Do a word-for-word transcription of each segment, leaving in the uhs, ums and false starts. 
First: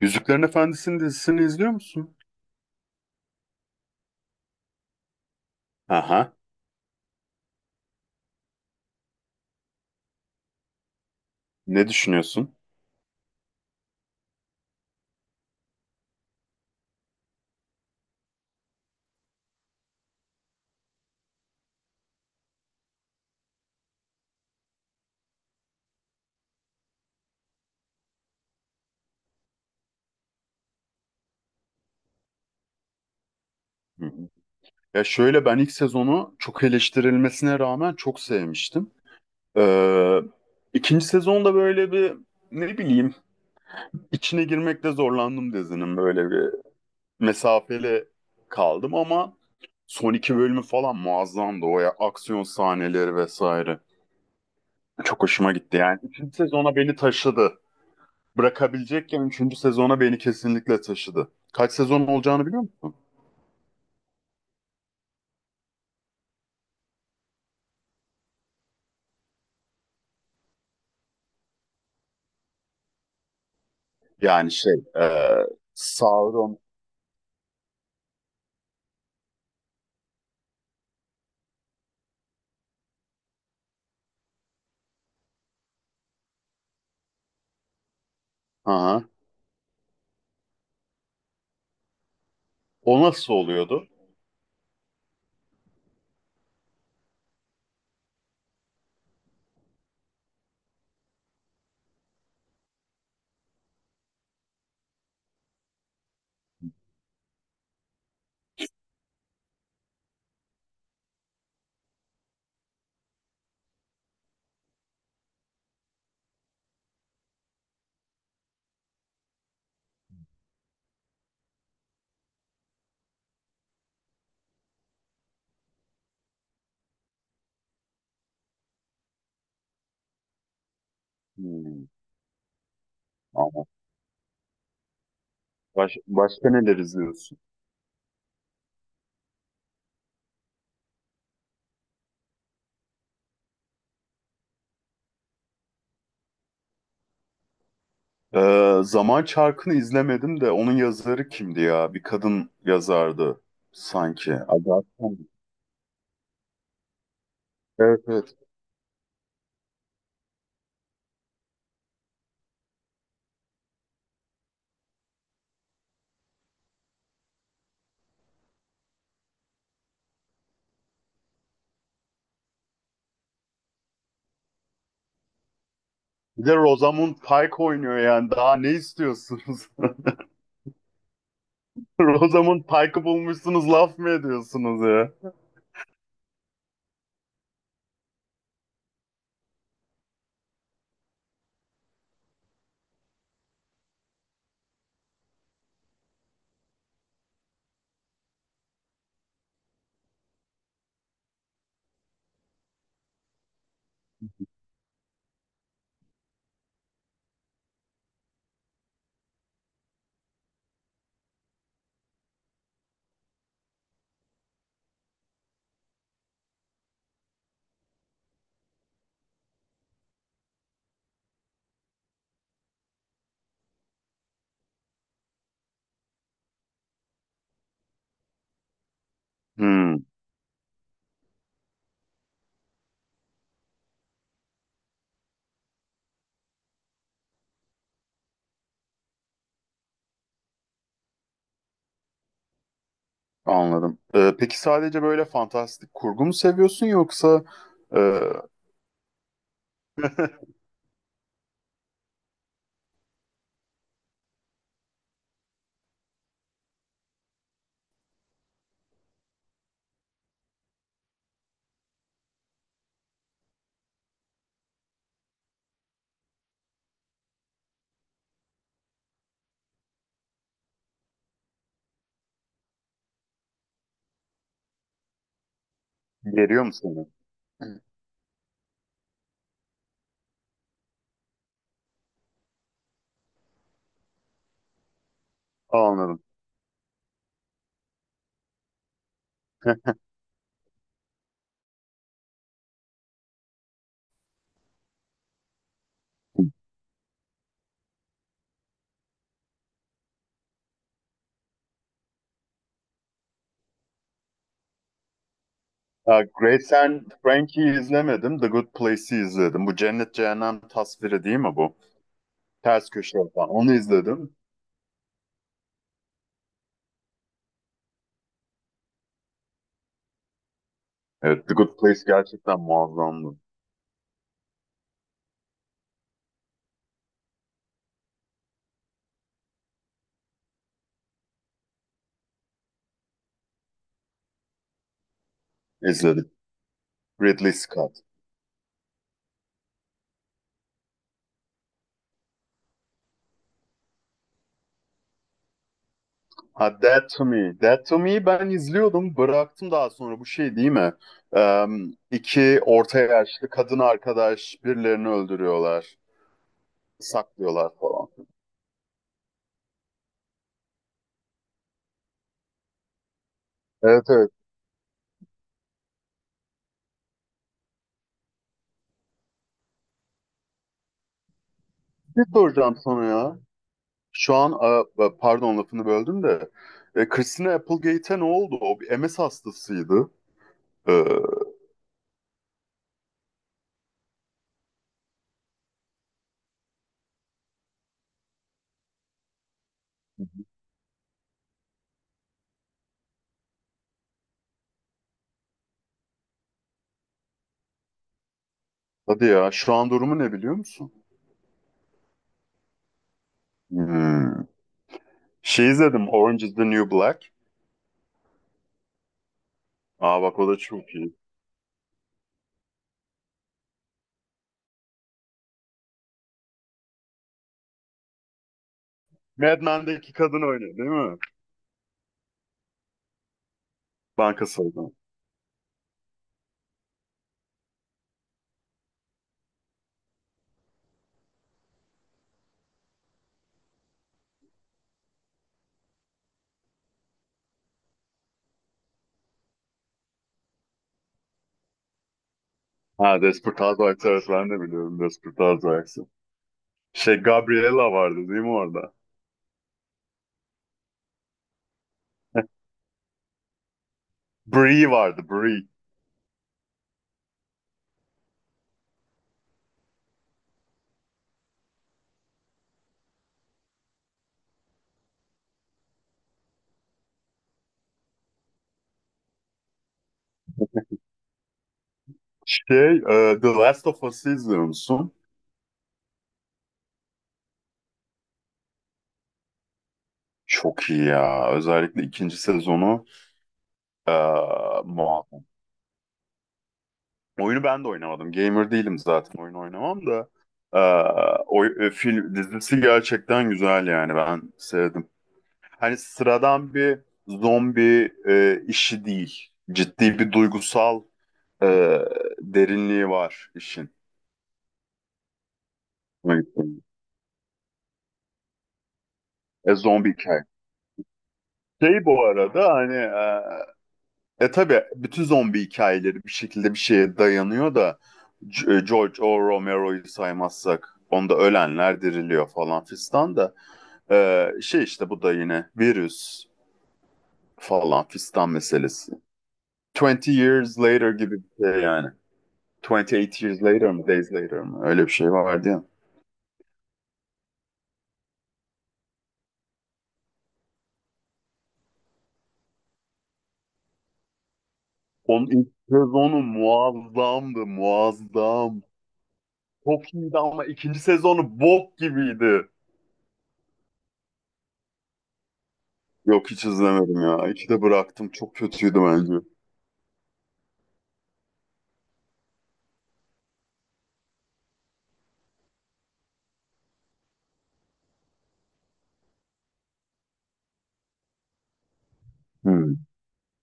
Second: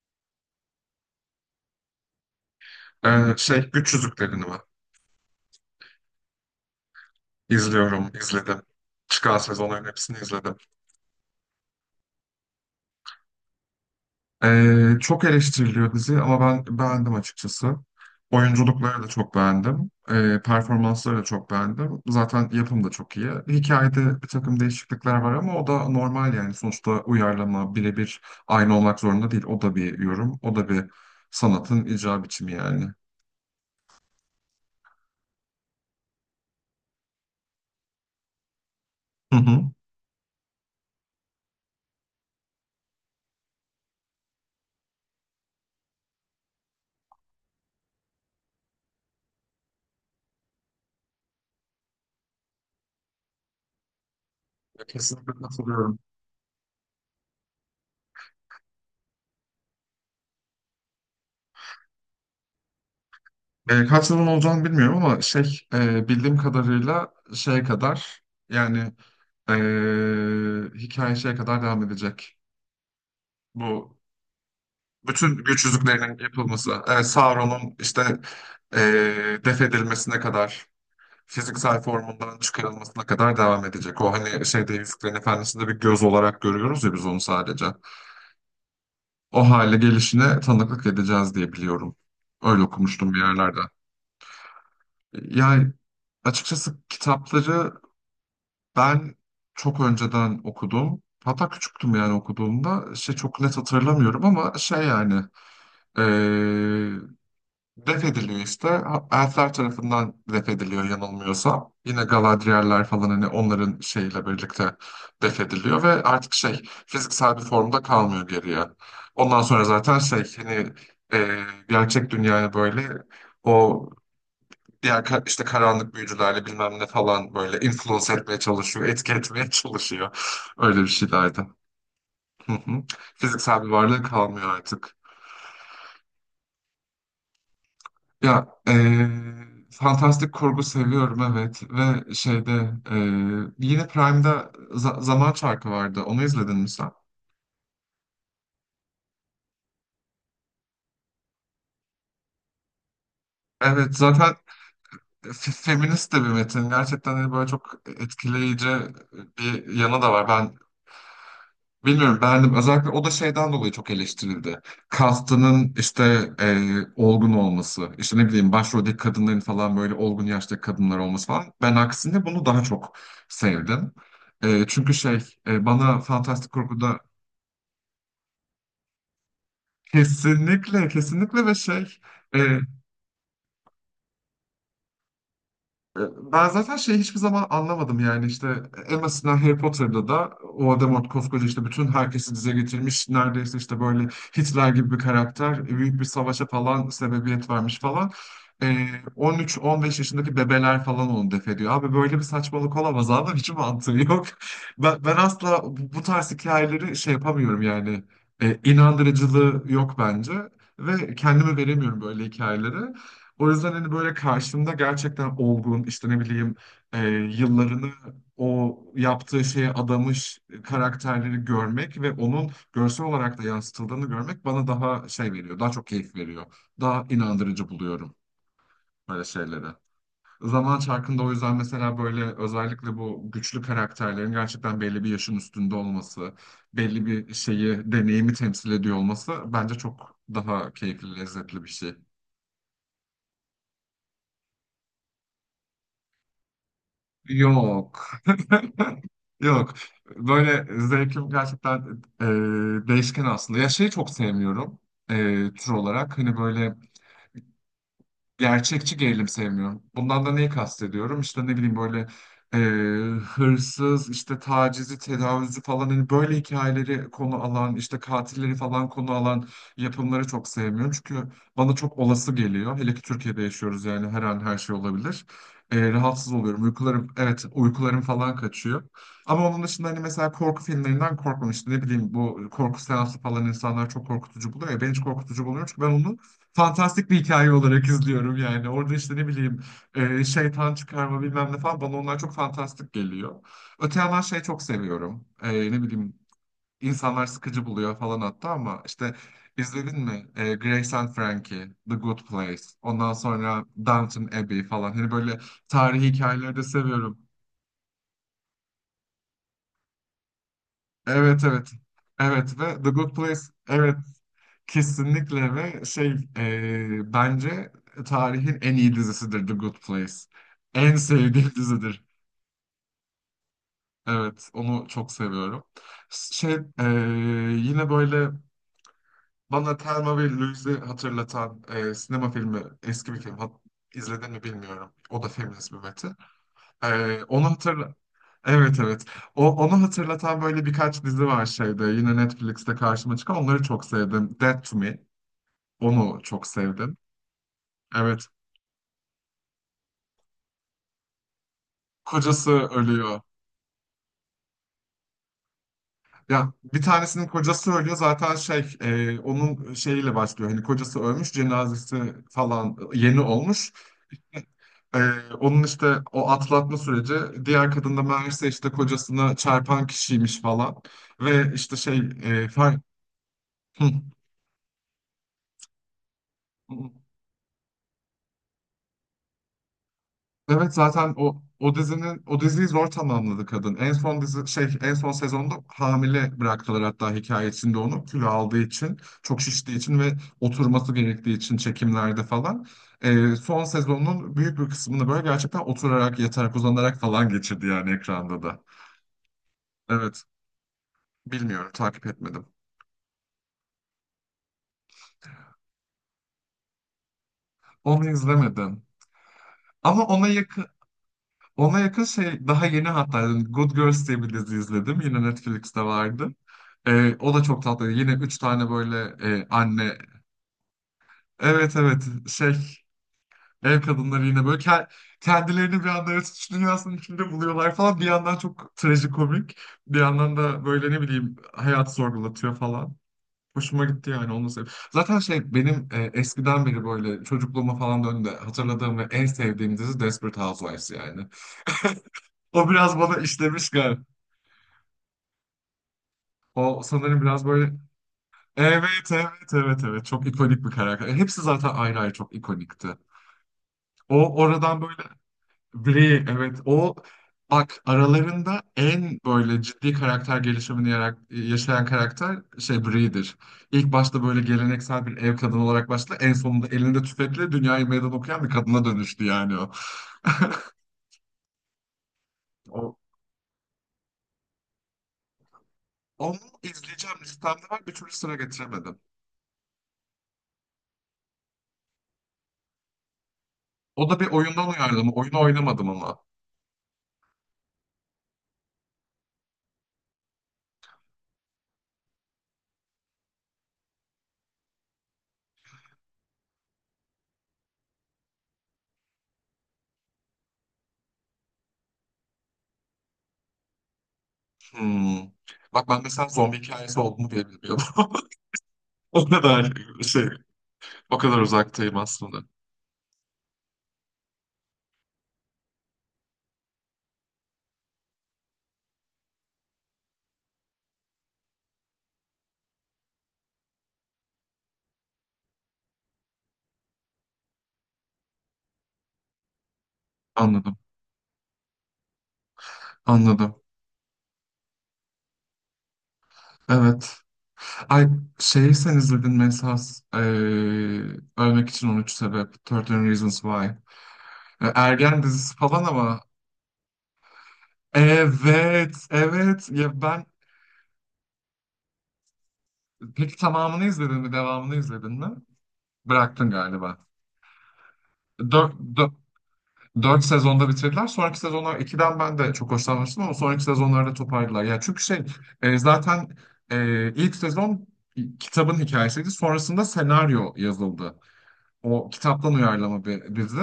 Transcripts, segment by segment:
Yüzüklerin Efendisi'nin dizisini izliyor musun? Ee, şey Güç Yüzüklerini var. Aha. İzliyorum, izledim. Çıkan sezonların hepsini izledim. Ne düşünüyorsun? Ee, çok eleştiriliyor dizi ama ben beğendim açıkçası. Oyunculukları da çok beğendim. Ee, performansları da çok beğendim. Zaten yapım da çok iyi. Hikayede bir takım değişiklikler var ama o da normal yani. Sonuçta uyarlama birebir aynı olmak zorunda değil. O da bir yorum, o da bir sanatın icra biçimi yani. Hı hı. Ya şöyle ben ilk sezonu çok eleştirilmesine rağmen çok sevmiştim. Hı hı. Ee, ikinci sezonda böyle bir ne bileyim içine girmekte zorlandım dizinin böyle bir mesafeli kaldım ama son iki bölümü falan muazzamdı o ya aksiyon sahneleri vesaire. Çok Kesinlikle hoşuma gitti katılıyorum. yani. Üçüncü sezona beni taşıdı. Bırakabilecekken üçüncü sezona beni kesinlikle taşıdı. Kaç sezon olacağını biliyor musun? E, kaç yılın olacağını bilmiyorum ama şey e, bildiğim kadarıyla şeye kadar yani, e, hikaye şeye kadar devam edecek. Bu Yani şey, e, bütün güç yüzüklerinin Sauron. yapılması, e, Sauron'un işte e, def edilmesine kadar, fiziksel formundan çıkarılmasına kadar devam edecek. O hani şeyde Yüzüklerin Efendisi'nde bir göz olarak görüyoruz ya biz onu sadece. Aha. O hale gelişine tanıklık edeceğiz diye biliyorum. Öyle O okumuştum bir nasıl yerlerde. oluyordu? Yani açıkçası kitapları ben çok önceden okudum. Hatta küçüktüm yani okuduğumda. Şey, çok net hatırlamıyorum ama şey yani eee def ediliyor işte. Ha- Elfler tarafından def ediliyor yanılmıyorsam. Yine Galadriel'ler falan hani onların şeyiyle birlikte def ediliyor ve artık şey fiziksel bir formda kalmıyor geriye. Ondan sonra zaten şey hani, eee, gerçek dünyaya böyle o diğer ka- işte karanlık büyücülerle bilmem ne falan böyle influence etmeye çalışıyor, etki etmeye çalışıyor. Öyle bir şeylerdi. Hmm, Hı hı. Fiziksel ama bir varlığı kalmıyor artık. baş, başka neler izliyorsun? Ya eee, fantastik kurgu seviyorum, evet, ve şeyde, eee, yine Prime'da za- Zaman Çarkı vardı. Onu izledin mi sen? E, Zaman Çarkı'nı izlemedim de onun yazarı kimdi ya? Bir kadın yazardı Evet, sanki. zaten Agatha mı? f- feminist de bir metin. Gerçekten hani böyle çok Evet, evet. etkileyici bir yanı da var. Ben bilmiyorum, beğendim. Özellikle o da şeyden dolayı çok eleştirildi. Kastının işte e, olgun olması, işte ne bileyim başroldeki kadınların falan böyle olgun yaştaki kadınlar olması falan. Ben aksine bunu daha çok sevdim. E, çünkü şey, e, bana Bir Fantastik de Korku'da Rosamund Pike oynuyor yani. Daha ne istiyorsunuz? kesinlikle, kesinlikle ve şey, e, Rosamund Pike'ı bulmuşsunuz laf mı ediyorsunuz ya? E, ben zaten şeyi hiçbir zaman anlamadım yani işte, e, en basitinden Harry Potter'da da Voldemort koskoca işte bütün herkesi dize getirmiş neredeyse, işte böyle Hitler gibi bir karakter, e, büyük bir savaşa falan sebebiyet vermiş falan. E, on üç on beş yaşındaki bebeler falan onu def ediyor. Abi böyle bir saçmalık olamaz abi hiç mantığı yok. Ben, ben asla bu, bu tarz hikayeleri şey yapamıyorum yani. E, inandırıcılığı yok bence ve kendimi veremiyorum böyle hikayelere. O yüzden hani böyle karşımda gerçekten olgun, işte ne bileyim, e, yıllarını o yaptığı şeye adamış karakterleri görmek ve onun görsel olarak da yansıtıldığını görmek bana daha şey veriyor, daha çok keyif veriyor. Daha inandırıcı buluyorum böyle şeyleri. Hmm, Zaman Çarkı'nda o yüzden mesela böyle özellikle bu güçlü karakterlerin gerçekten belli bir yaşın üstünde olması, belli bir şeyi, deneyimi temsil ediyor olması bence çok daha keyifli, lezzetli bir şey. anladım. E, peki sadece böyle fantastik kurgu mu seviyorsun yoksa Yok. e, Yok. Böyle zevkim gerçekten e, değişken aslında. Ya şeyi çok sevmiyorum e, tür olarak. Hani böyle gerçekçi gerilim sevmiyorum. Bundan da neyi kastediyorum? İşte ne bileyim böyle, e, hırsız, işte tacizi, tecavüzü falan hani böyle hikayeleri konu alan, işte katilleri falan konu alan yapımları çok sevmiyorum. Çünkü bana çok olası geliyor. Hele ki Türkiye'de yaşıyoruz yani, her an her şey olabilir. E, rahatsız oluyorum. Geliyor mu sana? Uykularım, evet, Hı. uykularım falan kaçıyor. Ama onun dışında hani mesela korku filmlerinden korkmamıştım. Ne bileyim, bu korku seansı falan insanlar çok korkutucu buluyor ya. Ben hiç korkutucu bulmuyorum çünkü ben onu Anladım. fantastik bir hikaye olarak izliyorum yani. Orada işte ne bileyim, e, şeytan çıkarma bilmem ne falan, bana onlar çok fantastik geliyor. Öte yandan şey çok seviyorum. E, ne bileyim, insanlar sıkıcı buluyor falan hatta ama işte izledin mi? E, Grace and Frankie, The Good Place, ondan sonra Downton Abbey falan. Hani böyle tarihi Ha, hikayeleri de Grace and seviyorum. Frankie'yi izlemedim. The Good Place'i izledim. Bu cennet cehennem tasviri değil Evet, mi evet. bu? Evet, ve The Ters Good köşe Place, falan. Onu evet, izledim. kesinlikle ve şey, e, bence tarihin en iyi dizisidir The Good Place. En Evet, sevdiğim The Good Place dizidir. gerçekten muazzamdı. Evet, onu çok seviyorum. Şey, e, yine böyle bana Thelma ve Louise'i hatırlatan, e, sinema filmi, eski bir film. Hat izledin mi bilmiyorum. O da feminist bir metin. İzledim. E, onu Ridley hatırla. Scott. Evet, evet. O, onu hatırlatan böyle birkaç dizi var şeyde. Yine Netflix'te karşıma çıkan. Onları çok sevdim. Dead to Me. Onu çok Ha, sevdim. Dead to Me. Dead to Evet. Me'yi ben izliyordum. Bıraktım daha sonra. Bu şey değil mi? Eee Kocası iki orta ölüyor. yaşlı kadın arkadaş birilerini öldürüyorlar. Ya bir tanesinin kocası Saklıyorlar ölüyor falan. zaten şey, e, onun şeyiyle başlıyor. Hani kocası ölmüş, cenazesi falan yeni olmuş. Evet, evet. E, Onun işte o atlatma süreci, diğer kadın da meğerse işte kocasına çarpan kişiymiş falan. Ve işte şey, Bir e, soracağım far- sana ya. Şu an a- pardon lafını böldüm de hı. e, Christina Applegate'e ne oldu? O bir M S hastasıydı. Evet E, zaten o o dizinin o diziyi zor tamamladı kadın. En son dizi şey en son sezonda hamile bıraktılar hatta hikaye içinde, onu kilo aldığı için, çok şiştiği için ve oturması gerektiği için çekimlerde falan. Ee, son sezonun büyük bir kısmını böyle gerçekten oturarak, yatarak, uzanarak falan geçirdi yani ekranda da. hadi ya şu an durumu Evet, ne biliyor musun? bilmiyorum, takip etmedim. Hmm. Şey izledim Orange is the New Black. Onu izlemedim. Ama Aa ona bak o da yakın, çok iyi. ona yakın şey daha yeni hatta yani, Good Girls diye bir dizi izledim. Yine Netflix'te vardı. Ee, o da çok tatlı. Yine üç tane böyle e, Mad anne. Men'deki kadın oynuyor değil mi? Evet, evet, şey ev kadınları yine Banka böyle, ke- soygun. kendilerini bir anda yaratıcı dünyasının içinde buluyorlar falan. Bir yandan çok trajikomik. Bir yandan da böyle ne bileyim hayat sorgulatıyor falan. Hoşuma gitti yani onu sev. Zaten şey benim, e, eskiden beri böyle çocukluğuma falan döndüğümde hatırladığım ve en sevdiğim dizi Desperate Housewives yani. O biraz bana Ha, Desperate işlemiş, Housewives, evet ben de biliyorum Desperate Housewives'ı. o Şey sanırım biraz böyle, Gabriella vardı değil mi orada? evet, evet, evet, evet, çok ikonik bir karakter. E, Hepsi zaten ayrı ayrı çok ikonikti. O oradan Brie böyle vardı, Brie. Bri, evet, o, bak aralarında en böyle ciddi karakter gelişimini yarak- yaşayan karakter şey Bri'dir. İlk başta böyle geleneksel bir ev kadını olarak başladı. En sonunda elinde tüfekle dünyayı meydan okuyan bir kadına dönüştü yani o. O, Şey e, The Last of Us'ı izliyor musun? onu izleyeceğim listemde var, bir türlü sıra getiremedim. Çok iyi ya. Özellikle ikinci sezonu. O da bir oyundan Ee, uyarlama. Oyunu Muhakkak. oynamadım ama. Oyunu ben de oynamadım. Gamer değilim zaten. Oyun oynamam da. Ee, oy- e, film dizisi gerçekten güzel yani. Ben sevdim. Hani sıradan bir zombi e, işi değil. Ciddi bir duygusal e, derinliği var işin. Hmm. Bak ben mesela Hoşuma zombi gitti. hikayesi olduğunu bile bilmiyordum. O kadar E, zombi şey, hikaye. o kadar uzaktayım Şey bu aslında. arada hani E tabii bütün zombi hikayeleri bir şekilde bir şeye dayanıyor da C- e, George O. Romero'yu saymazsak onda ölenler diriliyor falan fistan da e, şey işte bu da yine virüs falan fistan meselesi. twenty Anladım, years later gibi bir şey yani. twenty eight anladım. years later mı, days later mı? Öyle bir şey vardı ya. Evet. Ay, şeyi sen izledin mi esas, eee, Ölmek için on üç sebep. on üç Reasons Why. E, Ergen Onun dizisi ilk falan ama. sezonu muazzamdı, muazzam. Evet, evet. Ya Çok ben, iyiydi ama ikinci sezonu bok gibiydi. peki tamamını izledin mi? Devamını izledin mi? Bıraktın Yok, hiç galiba. izlemedim ya. İki de bıraktım. Çok Dört, kötüydü dört, bence. dört sezonda bitirdiler. Sonraki sezonlar ikiden ben de çok hoşlanmıştım ama sonraki sezonlarda toparladılar. Ya çünkü şey, e, zaten, e, ilk sezon kitabın hikayesiydi. Sonrasında senaryo yazıldı. O kitaptan Hmm. uyarlama bir dizi.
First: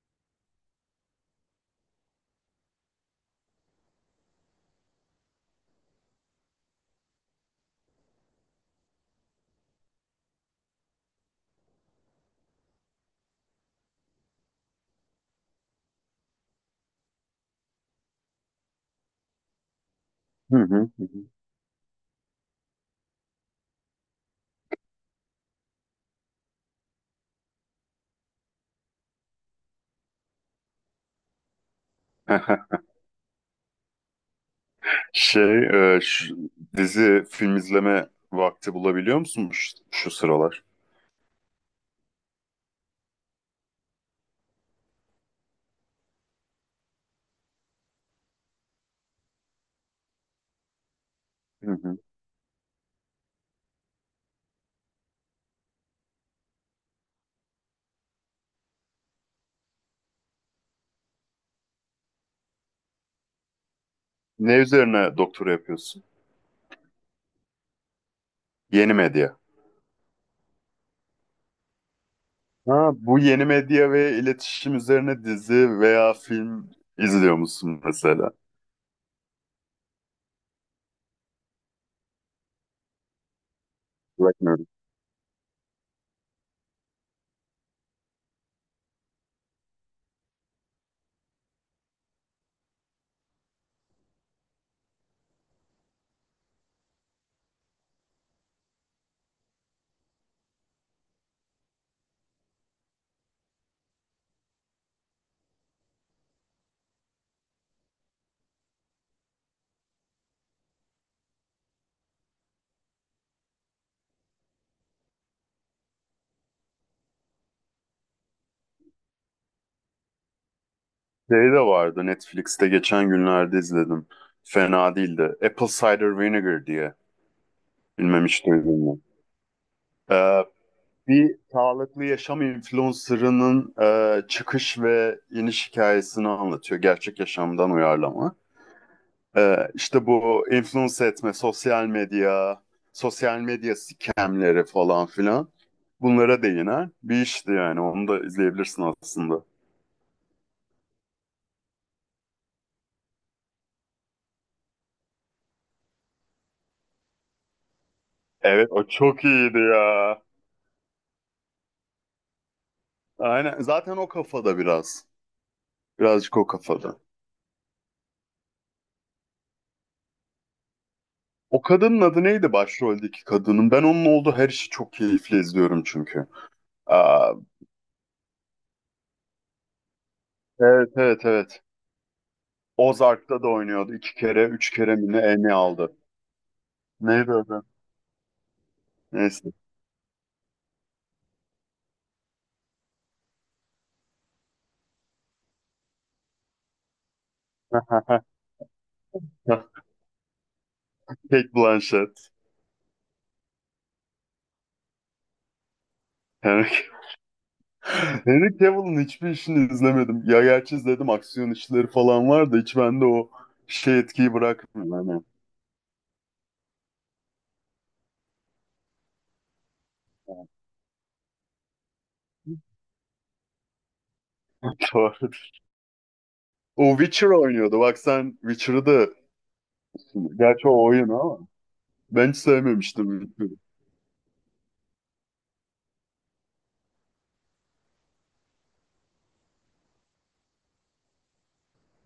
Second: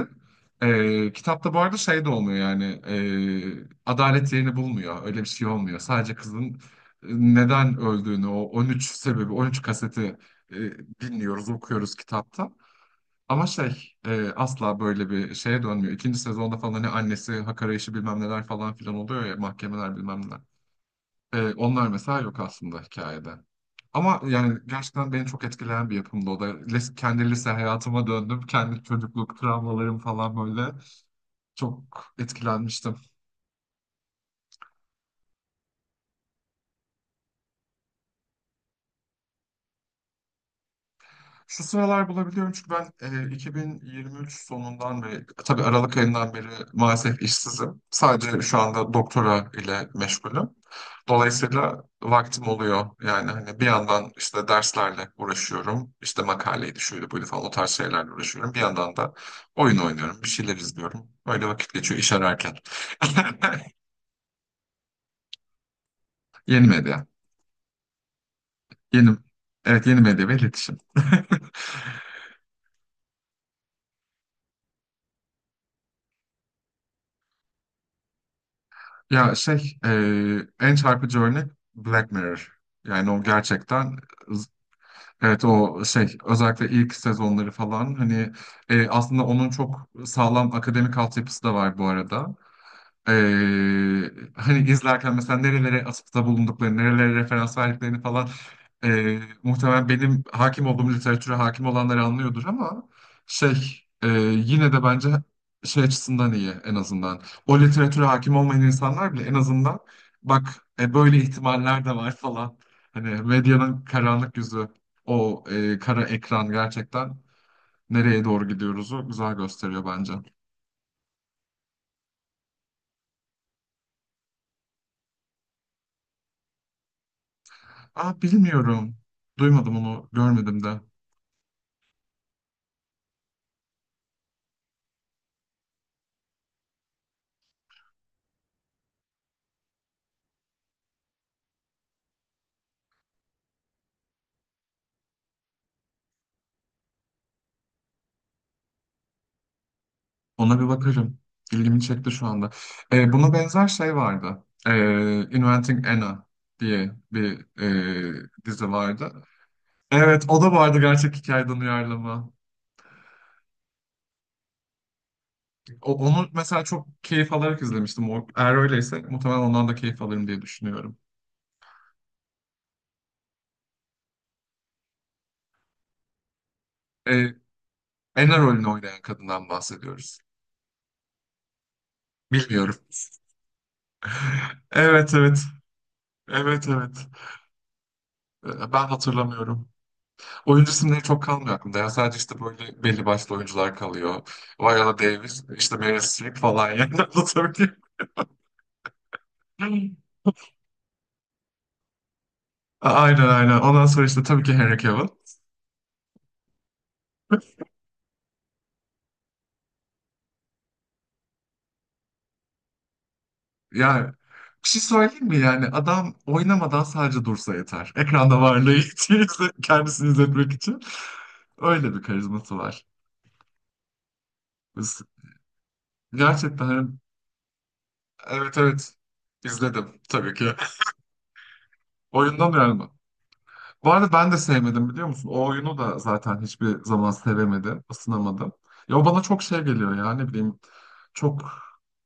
Ee, kitapta bu arada şey de olmuyor yani, e, adalet yerini bulmuyor. Öyle bir şey olmuyor. Sadece kızın neden öldüğünü, o on üç sebebi, on üç kaseti e, dinliyoruz, okuyoruz kitapta. Ama şey, e, asla böyle bir şeye dönmüyor. İkinci sezonda falan hani annesi hak arayışı bilmem neler falan filan oluyor ya, mahkemeler bilmem neler. Hı hı hı. Ee, onlar mesela yok aslında hikayede. Ama yani gerçekten beni çok etkileyen bir yapımdı o da. Lis- kendi lise hayatıma döndüm. Kendi çocukluk travmalarım falan böyle. Çok Hı. etkilenmiştim. Şey, e, şu dizi film izleme vakti bulabiliyor musun şu, şu sıralar? Şu sıralar bulabiliyorum çünkü ben, e, iki bin yirmi üç sonundan beri, tabii Aralık ayından beri maalesef işsizim. Sadece şu anda doktora ile meşgulüm. Hı Dolayısıyla hı. vaktim oluyor. Yani hani bir yandan işte derslerle uğraşıyorum. İşte makaleydi şöyle böyle falan o tarz şeylerle uğraşıyorum. Bir yandan da oyun oynuyorum, bir şeyler izliyorum. Öyle vakit geçiyor iş ararken. Ne üzerine doktora yapıyorsun? Yeni medya. Yeni Yeni, medya. evet, yeni medya ve iletişim. Ha, bu yeni medya ve iletişim üzerine dizi veya film izliyor musun mesela? Ya şey, eee, en çarpıcı örnek Black Mirror. Yani o gerçekten, Bakmıyorum. evet, o şey özellikle ilk sezonları falan hani, e, aslında onun çok sağlam akademik altyapısı da var bu arada. Ee, Hani izlerken mesela nerelere atıfta bulunduklarını, nerelere referans verdiklerini falan, ee, muhtemelen benim hakim olduğum literatüre hakim olanları anlıyordur ama şey, ee, yine de bence şey açısından iyi en azından. O literatüre hakim olmayan insanlar bile en azından bak, e, böyle ihtimaller de var falan. Hani medyanın karanlık yüzü, o ee, kara ekran gerçekten nereye doğru gidiyoruzu güzel gösteriyor bence. Şey de vardı Netflix'te geçen günlerde izledim. Fena değildi. Apple Cider Vinegar diye. Aa, Bilmem hiç duydun bilmiyorum. mu? Duymadım onu, görmedim de. Bir sağlıklı yaşam influencer'ının e, çıkış ve iniş hikayesini anlatıyor. Gerçek yaşamdan uyarlama. E, işte bu influence etme, sosyal medya, sosyal medya scamleri falan filan. Bunlara değinen bir işti yani. Onu da izleyebilirsin aslında. Ona bir bakarım. İlgimi çekti şu anda. Ee, buna benzer şey vardı. Ee, Inventing Anna diye bir e, Evet, dizi o vardı. çok iyiydi ya. Evet, o da vardı, gerçek hikayeden uyarlama. Aynen. Zaten o kafada biraz. O- onu Birazcık o mesela çok kafada. keyif alarak izlemiştim. O, eğer öyleyse muhtemelen ondan da keyif alırım diye düşünüyorum. O kadının adı neydi başroldeki kadının? Ben onun olduğu her işi çok keyifli izliyorum çünkü. Aa, Ee, Anna rolünü oynayan kadından bahsediyoruz. evet evet evet. Bilmiyorum. Ozark'ta da oynuyordu. İki kere, üç kere mi Evet, ne evet. Emmy aldı. Evet, evet. Neydi adı? Ee, Ben Neyse. hatırlamıyorum. Oyuncu isimleri çok kalmıyor aklımda. Ya sadece işte böyle belli başlı oyuncular kalıyor. Viola Davis, işte Meryl Streep falan yani anlatabiliyor muyum? Kate Blanchett. Aynen, aynen. Ondan sonra işte tabii ki Henry Cavill. Henry Henry Cavill'ın hiçbir işini izlemedim. Ya gerçi izledim aksiyon işleri falan var da hiç bende o şey Yani etkiyi bir şey bırakmıyor. Yani. söyleyeyim mi yani, adam oynamadan sadece dursa yeter. Ekranda varlığı için, kendisini izletmek için. Öyle bir karizması var. Biz Doğru. O gerçekten, Witcher oynuyordu. Bak sen evet, Witcher'ı evet, da izledim tabii ki. gerçi o oyun ama ben hiç Oyundan mı yani? sevmemiştim Witcher'ı. Bu arada ben de sevmedim, biliyor musun? O oyunu da zaten hiçbir zaman sevemedim, ısınamadım. Ya o bana çok şey geliyor ya, ne bileyim. Çok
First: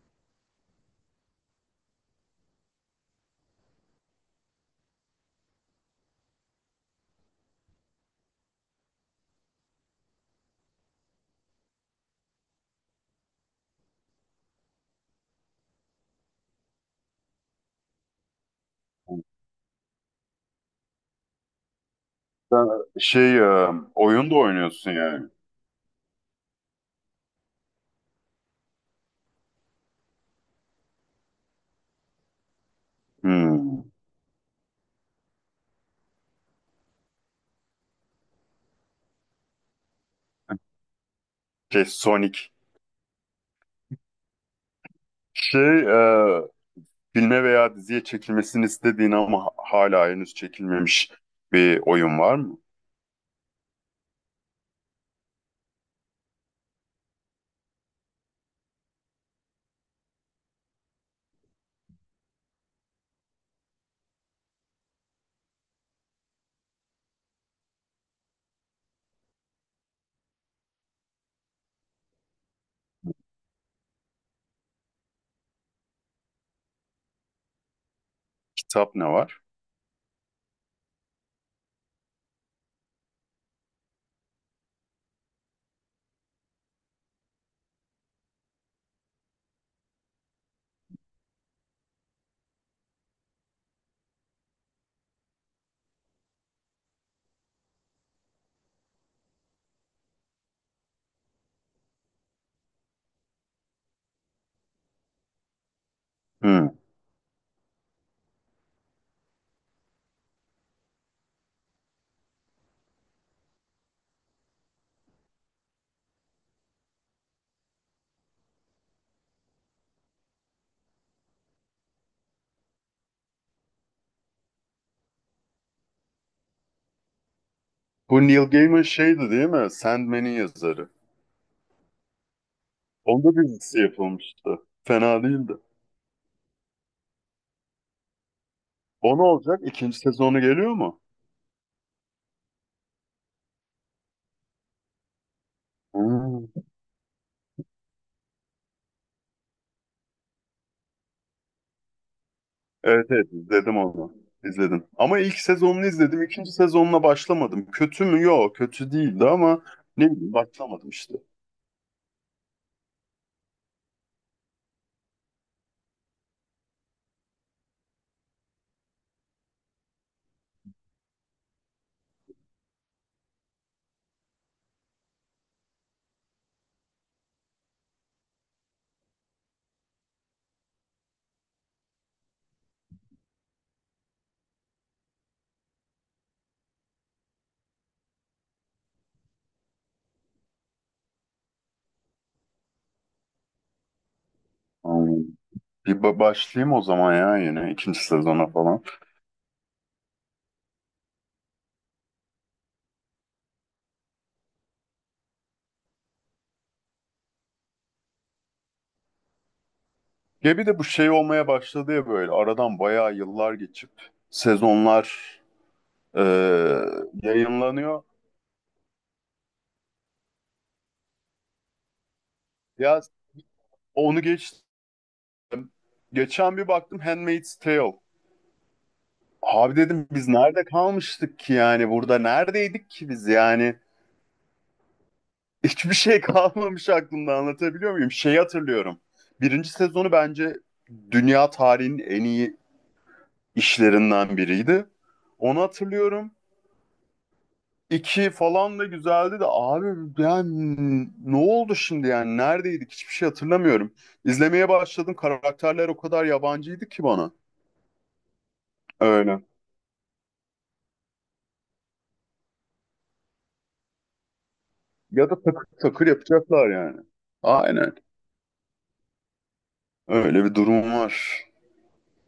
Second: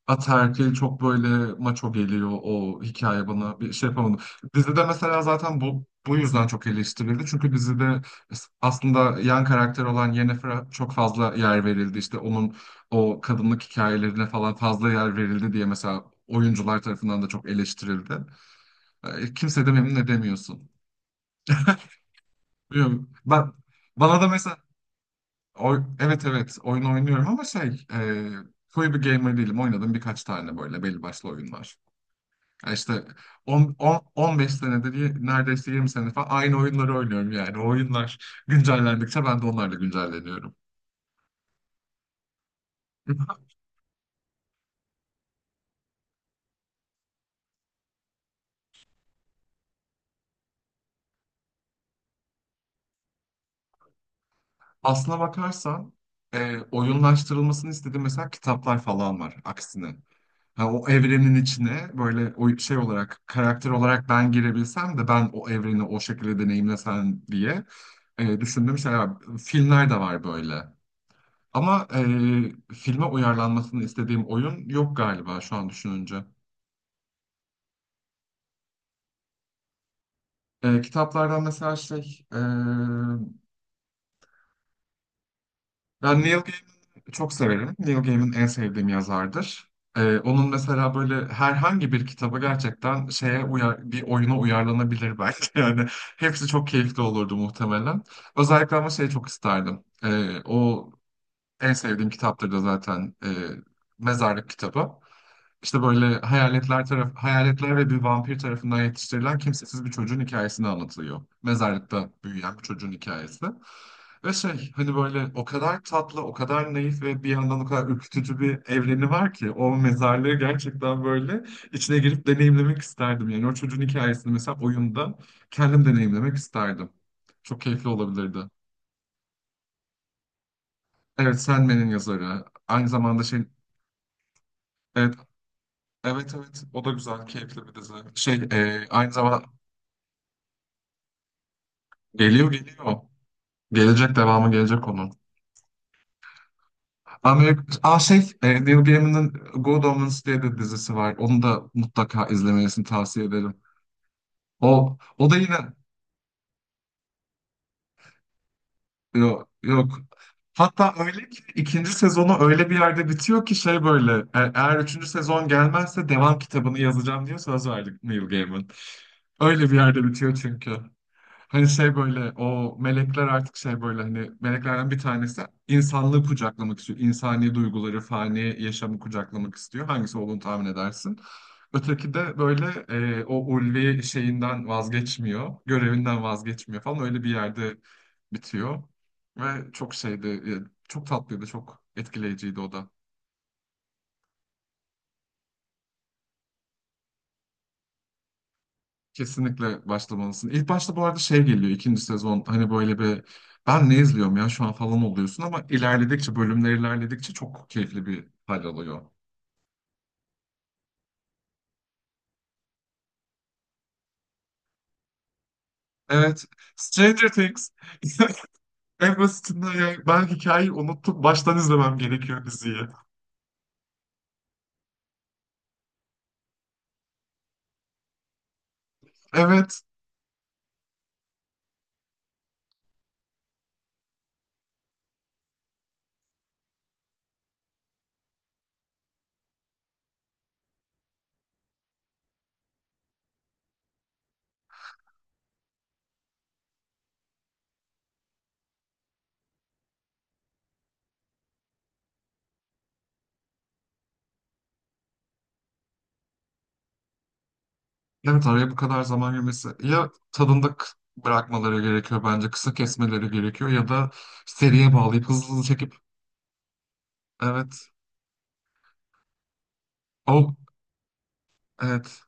ataerkil, çok böyle maço geliyor o hikaye bana, bir şey yapamadım. Dizide mesela zaten bu bu yüzden çok eleştirildi. Çünkü dizide aslında yan karakter olan Yennefer'a çok fazla yer verildi. İşte onun o kadınlık hikayelerine falan fazla yer verildi diye mesela oyuncular tarafından da çok eleştirildi. E, Kimse de memnun edemiyorsun. Sen Biliyorum. şey Ben, e, bana da oyun da mesela oynuyorsun yani. oy- evet, evet, oyun oynuyorum ama şey, e, koyu bir gamer değilim. Oynadım birkaç tane böyle belli başlı oyunlar. Ya işte 10, Hmm. 10, on beş senedir y- neredeyse yirmi sene falan aynı oyunları oynuyorum yani. O oyunlar güncellendikçe ben de onlarla güncelleniyorum. Şey Sonic. Şey e, filme veya diziye çekilmesini istediğin ama hala henüz çekilmemiş bir oyun var mı? Aslına bakarsan e, oyunlaştırılmasını istediğim mesela kitaplar falan var aksine. Ha, o evrenin içine böyle o şey olarak karakter olarak ben girebilsem de ben o evreni o şekilde deneyimlesem diye e, düşündüğüm şeyler var. Filmler de var böyle. Ama e, filme uyarlanmasını istediğim oyun yok galiba şu an düşününce. Kitap ne var? E, kitaplardan mesela şey e, ben Neil Gaiman'ı çok severim. Neil Gaiman en sevdiğim yazardır. Ee, onun mesela böyle herhangi bir kitabı gerçekten şeye uyar, bir oyuna uyarlanabilir belki. Yani hepsi çok keyifli olurdu muhtemelen. Özellikle ama şeyi çok isterdim. Ee, o en sevdiğim kitaptır da zaten e, mezarlık kitabı. İşte böyle Hmm. hayaletler taraf hayaletler ve bir vampir tarafından yetiştirilen kimsesiz bir çocuğun hikayesini anlatılıyor. Mezarlıkta büyüyen bir çocuğun hikayesi. Ve şey hani böyle o kadar tatlı, o kadar naif ve bir yandan o kadar ürkütücü bir evreni var ki o mezarlığı gerçekten böyle içine girip deneyimlemek isterdim. Yani o çocuğun hikayesini mesela oyunda kendim deneyimlemek isterdim. Çok keyifli Bu olabilirdi. Neil Gaiman şeydi değil mi? Sandman'in yazarı. Evet, Sandman'in yazarı. Aynı zamanda Onda şey. bir dizisi yapılmıştı. Evet, Fena değildi. evet, evet. O da güzel, keyifli bir dizi. Şey, e, aynı O ne zamanda. olacak? İkinci sezonu geliyor mu? Geliyor geliyor. Gelecek, devamı gelecek onun. Hmm. Amerika, Aa şey e, Neil Gaiman'ın Good Omens diye bir dizisi var. Onu da mutlaka izlemelisin, Evet, tavsiye evet ederim. izledim onu. İzledim. O, Ama o ilk da yine. sezonunu izledim. İkinci sezonuna başlamadım. Kötü mü? Yok, kötü değildi Yok, ama yok. ne bileyim başlamadım Hatta işte. öyle ki ikinci sezonu öyle bir yerde bitiyor ki şey böyle e- eğer üçüncü sezon gelmezse devam kitabını yazacağım diye söz verdi Neil Gaiman. Öyle bir yerde bitiyor çünkü. Hani şey böyle o melekler artık şey böyle hani meleklerden bir tanesi insanlığı kucaklamak istiyor. İnsani duyguları, fani yaşamı kucaklamak istiyor. Hangisi olduğunu tahmin edersin. Öteki de böyle e, o ulvi şeyinden vazgeçmiyor. Görevinden vazgeçmiyor falan, öyle bir yerde bitiyor. Ve çok şeydi, e, çok tatlıydı, çok etkileyiciydi o da. Hmm. Bir ba- başlayayım o zaman ya yine ikinci sezona falan. Kesinlikle başlamalısın. İlk başta bu arada şey geliyor, ikinci sezon hani böyle bir ben ne izliyorum ya şu an falan oluyorsun, ama ilerledikçe, bölümler ilerledikçe çok keyifli bir hal alıyor. Ya bir de bu şey olmaya başladı ya böyle aradan bayağı yıllar geçip sezonlar Evet, e, Stranger Things. yayınlanıyor. En basitinden ya ben hikayeyi unuttum, baştan izlemem gerekiyor diziyi. Ya onu geçtim. Geçen bir baktım Handmaid's Tale. Abi Evet, dedim biz nerede kalmıştık ki yani burada neredeydik ki biz yani hiçbir şey kalmamış aklımda anlatabiliyor muyum? Şeyi hatırlıyorum. Birinci sezonu bence dünya tarihinin en iyi işlerinden biriydi. Onu hatırlıyorum. İki falan da güzeldi de abi yani ne oldu şimdi yani neredeydik hiçbir şey hatırlamıyorum. İzlemeye başladım, karakterler o kadar yabancıydı ki bana. evet araya bu kadar zaman Öyle. girmesi. Ya tadında k- bırakmaları gerekiyor bence, kısa kesmeleri gerekiyor ya da seriye Ya bağlayıp da hızlı hızlı takır çekip. takır yapacaklar yani. Evet. Aynen. Öyle O bir durum var. evet.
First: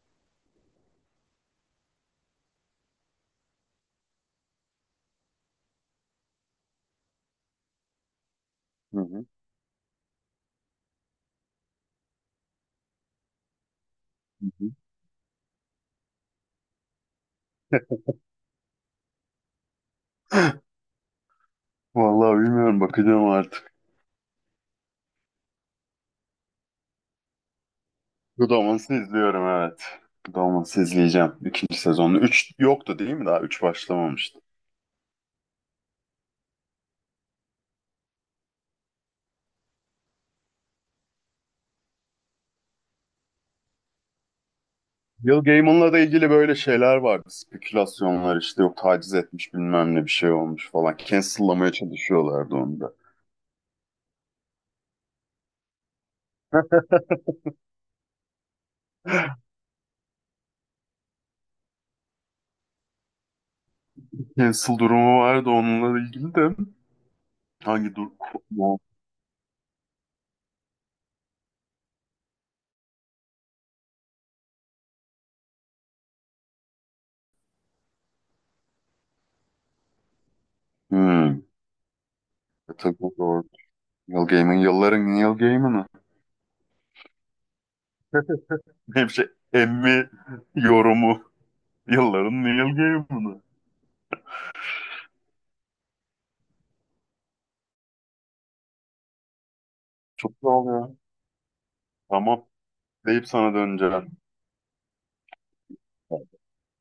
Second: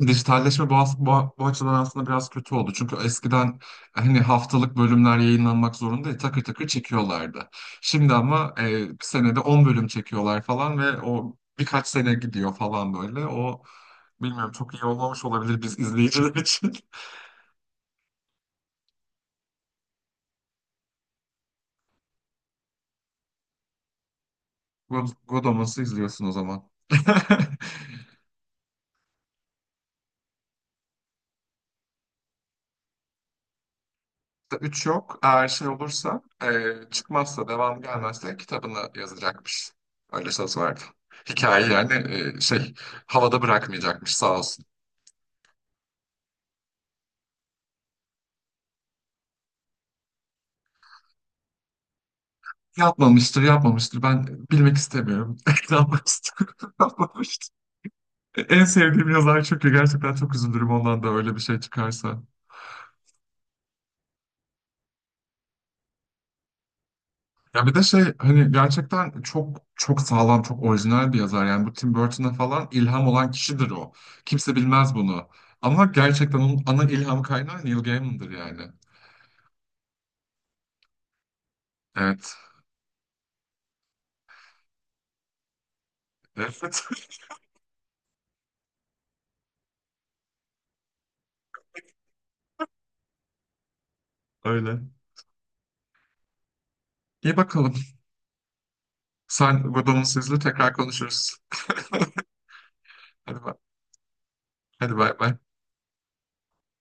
Dijitalleşme bu, as- bu, bu açıdan aslında biraz kötü oldu. Çünkü eskiden hani haftalık bölümler yayınlanmak zorunda takır takır çekiyorlardı. Şimdi ama e, bir Hı hı. senede on bölüm çekiyorlar falan ve o birkaç sene gidiyor falan böyle. O Hı bilmiyorum, hı. çok iyi olmamış olabilir biz izleyiciler için. Vallahi bilmiyorum, bakacağım artık. God- Godomas'ı izliyorsun o zaman. Godaman'sı izliyorum evet. Godaman'sı izleyeceğim. İkinci sezonu. Üç yoktu değil mi daha? Üç başlamamıştı. Üç yok. Eğer şey olursa, e, çıkmazsa, devam gelmezse kitabını yazacakmış. Öyle söz verdi. Hikaye yani e, şey havada bırakmayacakmış sağ olsun. Neil Gaiman'la da ilgili böyle şeyler vardı. Spekülasyonlar işte yok taciz etmiş bilmem ne bir şey olmuş falan. Cancel'lamaya çalışıyorlardı onu da. Yapmamıştır, yapmamıştır. Ben bilmek istemiyorum. Yapmamıştır, yapmamıştır. E, En sevdiğim yazar çünkü, gerçekten çok üzülürüm ondan da öyle bir şey çıkarsa. Cancel durumu vardı onunla ilgili de. Ya bir de Hangi şey dur... hani gerçekten çok çok sağlam, çok orijinal bir yazar. Yani bu Tim Burton'a falan ilham olan kişidir o. Kimse bilmez bunu. Ama gerçekten onun ana ilham kaynağı Neil Gaiman'dır yani. Hmm. Evet. E tabii o doğru. Neil Gaiman yılların Neil Gaiman'ı. Evet. Hep şey Emmy yorumu. Yılların Neil Gaiman'ı. Öyle. İyi bakalım. Sen Godomusuz'la Çok doğal tekrar ya. konuşuruz. Tamam. Deyip Hadi bay. sana döneceğim. Hadi bay bay.